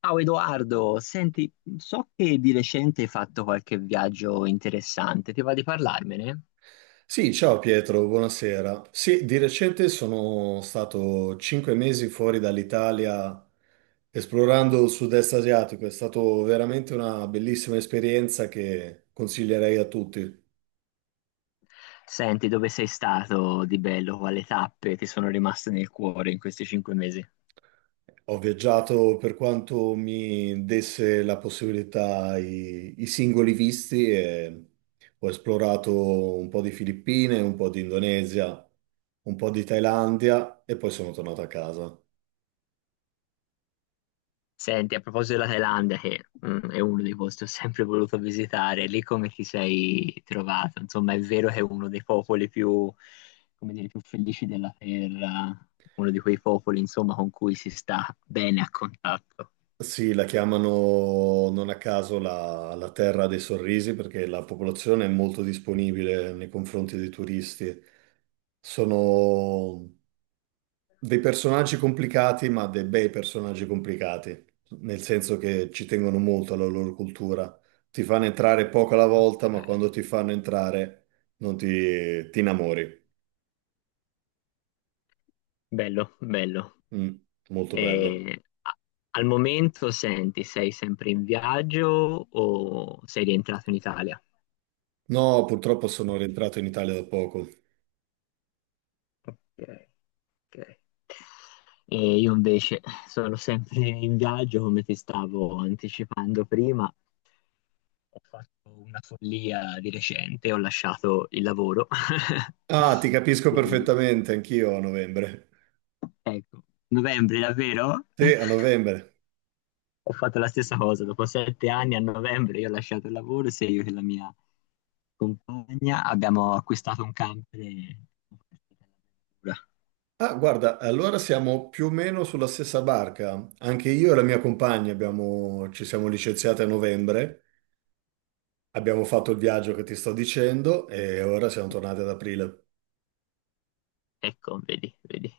Ciao Edoardo, senti, so che di recente hai fatto qualche viaggio interessante, ti va di parlarmene? Sì, ciao Pietro, buonasera. Sì, di recente sono stato cinque mesi fuori dall'Italia esplorando il sud-est asiatico. È stata veramente una bellissima esperienza che consiglierei a tutti. Senti, dove sei stato di bello, quali tappe ti sono rimaste nel cuore in questi 5 mesi? Ho viaggiato per quanto mi desse la possibilità i singoli visti e ho esplorato un po' di Filippine, un po' di Indonesia, un po' di Thailandia e poi sono tornato a casa. Senti, a proposito della Thailandia, che è uno dei posti che ho sempre voluto visitare, lì come ti sei trovato? Insomma, è vero che è uno dei popoli più, come dire, più felici della terra, uno di quei popoli, insomma, con cui si sta bene a contatto. Sì, la chiamano non a caso la terra dei sorrisi perché la popolazione è molto disponibile nei confronti dei turisti. Sono dei personaggi complicati, ma dei bei personaggi complicati, nel senso che ci tengono molto alla loro cultura. Ti fanno entrare poco alla volta, Ok. ma quando ti fanno entrare non ti, innamori. Bello, bello. Mm, molto bello. E al momento, senti, sei sempre in viaggio o sei rientrato in Italia? No, purtroppo sono rientrato in Italia da poco. Ok, ok. E io invece sono sempre in viaggio, come ti stavo anticipando prima. Ho fatto una follia di recente, ho lasciato il lavoro. Ah, ti capisco Sia io. perfettamente, anch'io a novembre. Ecco, novembre davvero? Sì, a novembre. Ho fatto la stessa cosa, dopo 7 anni a novembre io ho lasciato il lavoro, sia io che la mia compagna abbiamo acquistato un camper e all'avventura. Ah, guarda, allora siamo più o meno sulla stessa barca. Anche io e la mia compagna ci siamo licenziati a novembre, abbiamo fatto il viaggio che ti sto dicendo e ora siamo tornati ad aprile. Ecco, vedi, vedi.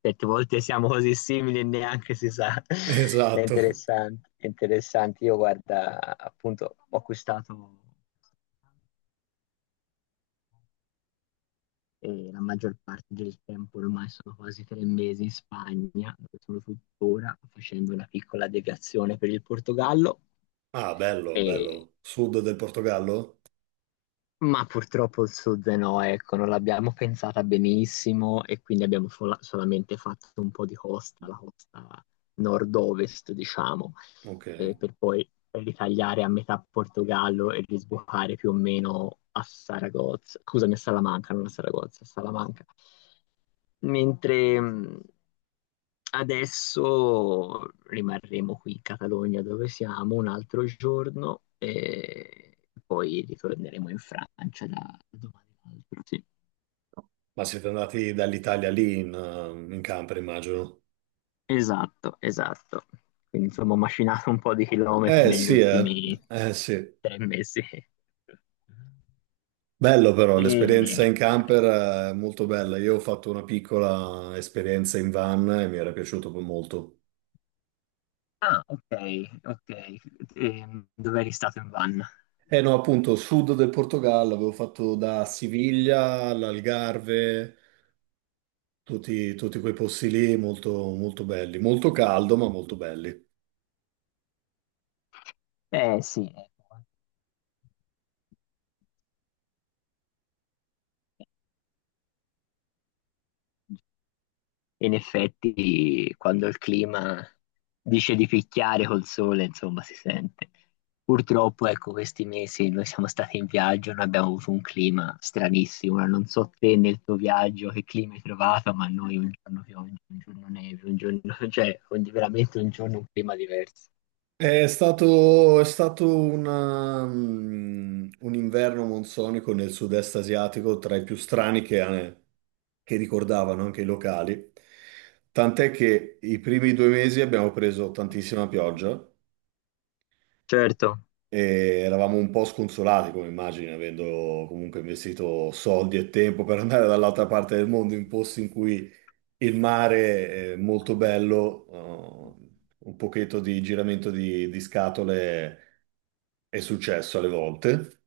Certe volte siamo così simili e neanche si sa. È Esatto. interessante, è interessante. Io guarda, appunto, ho acquistato e la maggior parte del tempo, ormai sono quasi 3 mesi in Spagna, dove sono tuttora facendo una piccola deviazione per il Portogallo Ah, bello, e bello. Sud del Portogallo? Ma purtroppo il sud no, ecco, non l'abbiamo pensata benissimo e quindi abbiamo solamente fatto un po' di costa, la costa nord-ovest, diciamo, Ok. Per poi ritagliare a metà Portogallo e risbucare più o meno a Saragozza, scusami, a Salamanca, non a Saragozza, a Salamanca. Mentre adesso rimarremo qui in Catalogna dove siamo un altro giorno e poi ritorneremo in Francia da domani all'altro. Sì, Ma siete andati dall'Italia lì in, in camper, immagino. esatto, esatto. Quindi insomma ho macinato un po' di chilometri Eh negli sì, eh. ultimi Eh sì. 3 mesi. Bello però, E- l'esperienza in camper è molto bella. Io ho fatto una piccola esperienza in van e mi era piaciuto molto. Ah, ok, ok. Dove eri stato in van? Eh no, appunto, sud del Portogallo, avevo fatto da Siviglia all'Algarve, tutti quei posti lì molto, molto belli. Molto caldo, ma molto belli. Eh sì, ecco. In effetti quando il clima dice di picchiare col sole, insomma, si sente. Purtroppo, ecco, questi mesi noi siamo stati in viaggio, noi abbiamo avuto un clima stranissimo. Ora non so te nel tuo viaggio che clima hai trovato, ma noi un giorno pioggia, un giorno neve, un giorno, cioè veramente un giorno un clima diverso. È stato una, un inverno monsonico nel sud-est asiatico tra i più strani che ricordavano anche i locali. Tant'è che i primi due mesi abbiamo preso tantissima pioggia Certo. e eravamo un po' sconsolati, come immagini, avendo comunque investito soldi e tempo per andare dall'altra parte del mondo in posti in cui il mare è molto bello, un pochetto di giramento di scatole è successo alle volte,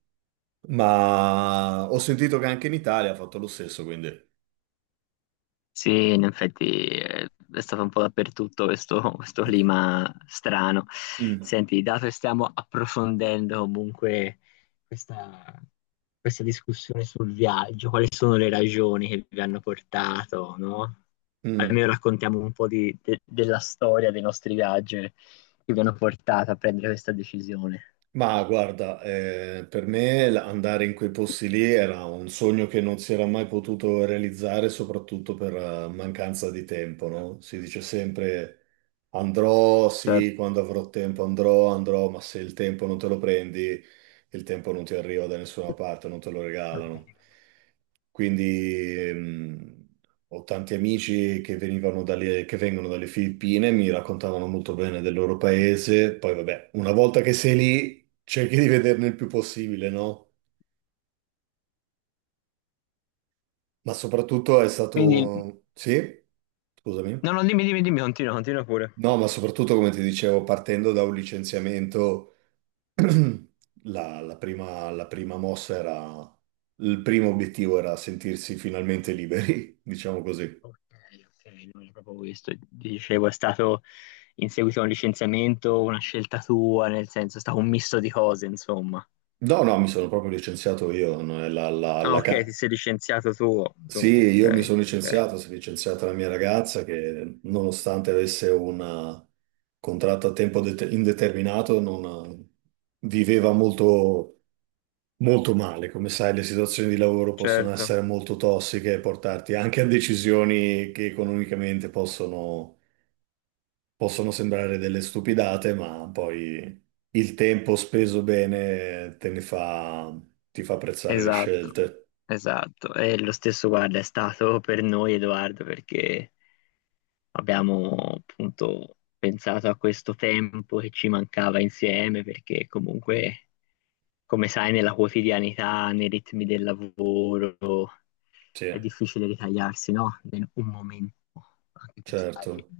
ma ho sentito che anche in Italia ha fatto lo stesso, quindi... Sì, in effetti è stato un po' dappertutto questo, questo clima strano. Mm, Senti, dato che stiamo approfondendo comunque questa, discussione sul viaggio, quali sono le ragioni che vi hanno portato, no? mm. Almeno raccontiamo un po' della storia dei nostri viaggi che vi hanno portato a prendere questa decisione. Ma guarda, per me andare in quei posti lì era un sogno che non si era mai potuto realizzare, soprattutto per mancanza di tempo, no? Si dice sempre andrò, Certo. sì, quando avrò tempo andrò, andrò, ma se il tempo non te lo prendi, il tempo non ti arriva da nessuna parte, non te lo regalano. Quindi ehm, ho tanti amici che che vengono dalle Filippine, mi raccontavano molto bene del loro paese. Poi, vabbè, una volta che sei lì, cerchi di vederne il più possibile, no? Ma soprattutto è stato Quindi, un... Sì? Scusami. no, no, dimmi, dimmi, dimmi, continua, continua pure. No, ma soprattutto, come ti dicevo, partendo da un licenziamento, la prima mossa era... Il primo obiettivo era sentirsi finalmente liberi, diciamo così. Ok, ok, non è proprio questo. Dicevo, è stato in seguito a un licenziamento, una scelta tua, nel senso, è stato un misto di cose, insomma. No, no, mi sono proprio licenziato io. Non è Ah, ok, ti sei licenziato tu. Tu, Sì, ok, io mi sono ok, licenziato, si è licenziata la mia ragazza che nonostante avesse un contratto a tempo indeterminato non viveva molto, molto male. Come sai, le situazioni di lavoro possono certo. essere molto tossiche e portarti anche a decisioni che economicamente possono sembrare delle stupidate, ma poi il tempo speso bene ti fa apprezzare le Esatto, scelte. esatto. E lo stesso, guarda, è stato per noi, Edoardo, perché abbiamo appunto pensato a questo tempo che ci mancava insieme, perché comunque, come sai, nella quotidianità, nei ritmi del lavoro. Sì, È difficile ritagliarsi, no? Un momento, anche per stare certo.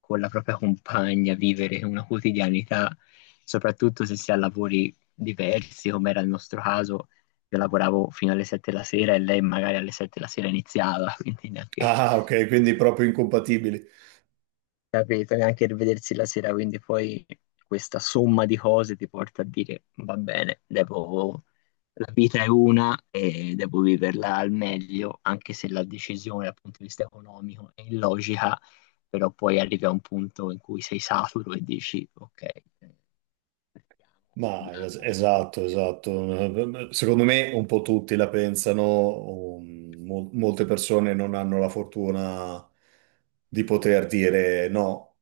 con la propria compagna, vivere una quotidianità, soprattutto se si ha lavori diversi, come era il nostro caso. Io lavoravo fino alle 7 la sera e lei magari alle 7 la sera iniziava, quindi neanche Ah, ok, quindi proprio incompatibili. capito, neanche rivedersi la sera, quindi poi questa somma di cose ti porta a dire va bene, devo, la vita è una e devo viverla al meglio, anche se la decisione dal punto di vista economico è illogica, però poi arrivi a un punto in cui sei saturo e dici ok, vediamo, vediamo. Esatto, esatto. Secondo me un po' tutti la pensano, molte persone non hanno la fortuna di poter dire no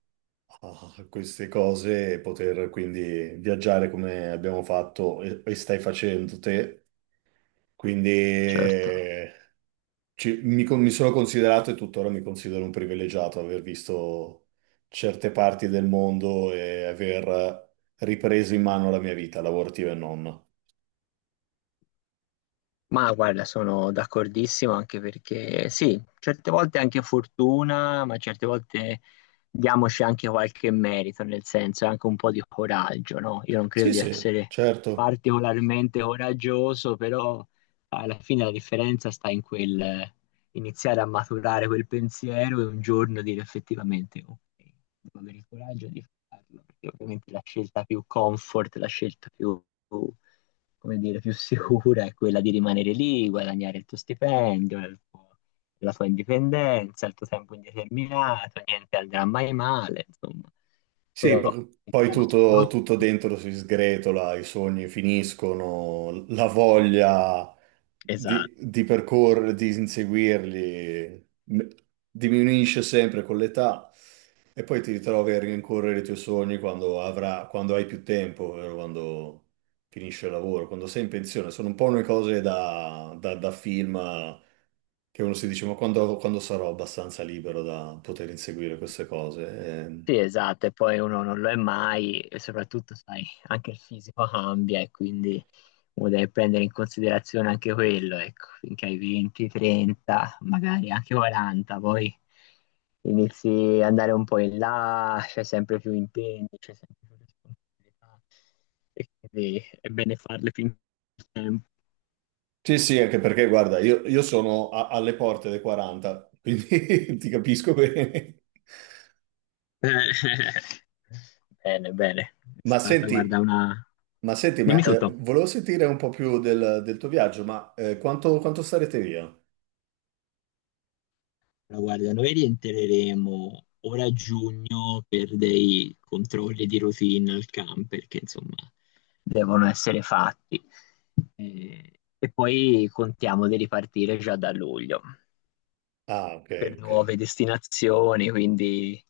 a queste cose e poter quindi viaggiare come abbiamo fatto e stai facendo te. Quindi Certo. Mi sono considerato e tuttora mi considero un privilegiato aver visto certe parti del mondo e aver ripreso in mano la mia vita, lavorativa e non. Ma guarda, sono d'accordissimo anche perché sì, certe volte è anche fortuna, ma certe volte diamoci anche qualche merito, nel senso anche un po' di coraggio, no? Io non credo Sì, di sì, essere certo. particolarmente coraggioso, però alla fine la differenza sta in quel, iniziare a maturare quel pensiero e un giorno dire effettivamente ok, devo avere il coraggio di farlo, perché ovviamente la scelta più comfort, la scelta più, come dire, più sicura è quella di rimanere lì, guadagnare il tuo stipendio, la tua indipendenza, il tuo tempo indeterminato, niente andrà mai male, insomma, Sì, però il poi costo, tutto, no? tutto dentro si sgretola, i sogni finiscono, la voglia Esatto. di percorrere, di inseguirli diminuisce sempre con l'età e poi ti ritrovi a rincorrere i tuoi sogni quando hai più tempo, ovvero quando finisce il lavoro, quando sei in pensione. Sono un po' le cose da, da film che uno si dice, ma quando sarò abbastanza libero da poter inseguire queste cose? Sì, esatto, e poi uno non lo è mai e soprattutto, sai, anche il fisico cambia e quindi uno deve prendere in considerazione anche quello, ecco, finché hai 20, 30, magari anche 40, poi inizi ad andare un po' in là, c'è sempre più impegni, c'è sempre più responsabilità e quindi è bene farle finché c'è tempo. Sì, sì, anche perché, guarda, io sono alle porte dei 40, quindi ti capisco bene. Bene, bene, è Ma stata, guarda, senti, una... ma senti, ma, Dimmi eh, tutto. volevo sentire un po' più del tuo viaggio, ma quanto starete via? Allora, guarda, noi rientreremo ora a giugno per dei controlli di routine al camp, perché insomma devono essere fatti. Eh, E, poi contiamo di ripartire già da luglio Ah, ok, per ok. nuove destinazioni, quindi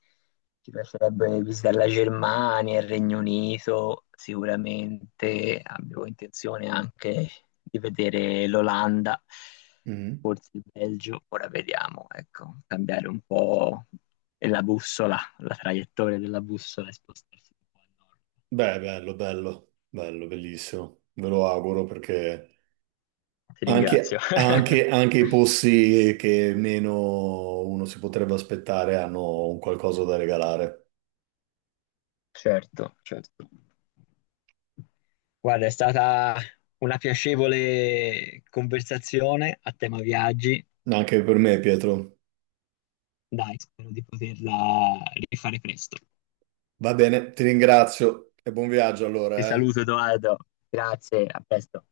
ti piacerebbe visitare la Germania, il Regno Unito, sicuramente abbiamo intenzione anche di vedere l'Olanda, Mhm. forse il Belgio, ora vediamo, ecco, cambiare un po' la bussola, la traiettoria della bussola e spostarsi un po' a nord. Beh, bello, bello, bello, bellissimo. Ve lo auguro perché Ti ringrazio. Anche i posti che meno uno si potrebbe aspettare hanno un qualcosa da regalare. Certo, certo. Guarda, è stata una piacevole conversazione a tema viaggi. Anche per me, Pietro. Dai, spero di poterla rifare presto. Va bene, ti ringrazio e buon viaggio Ti allora, eh. saluto, Edoardo. Grazie, a presto.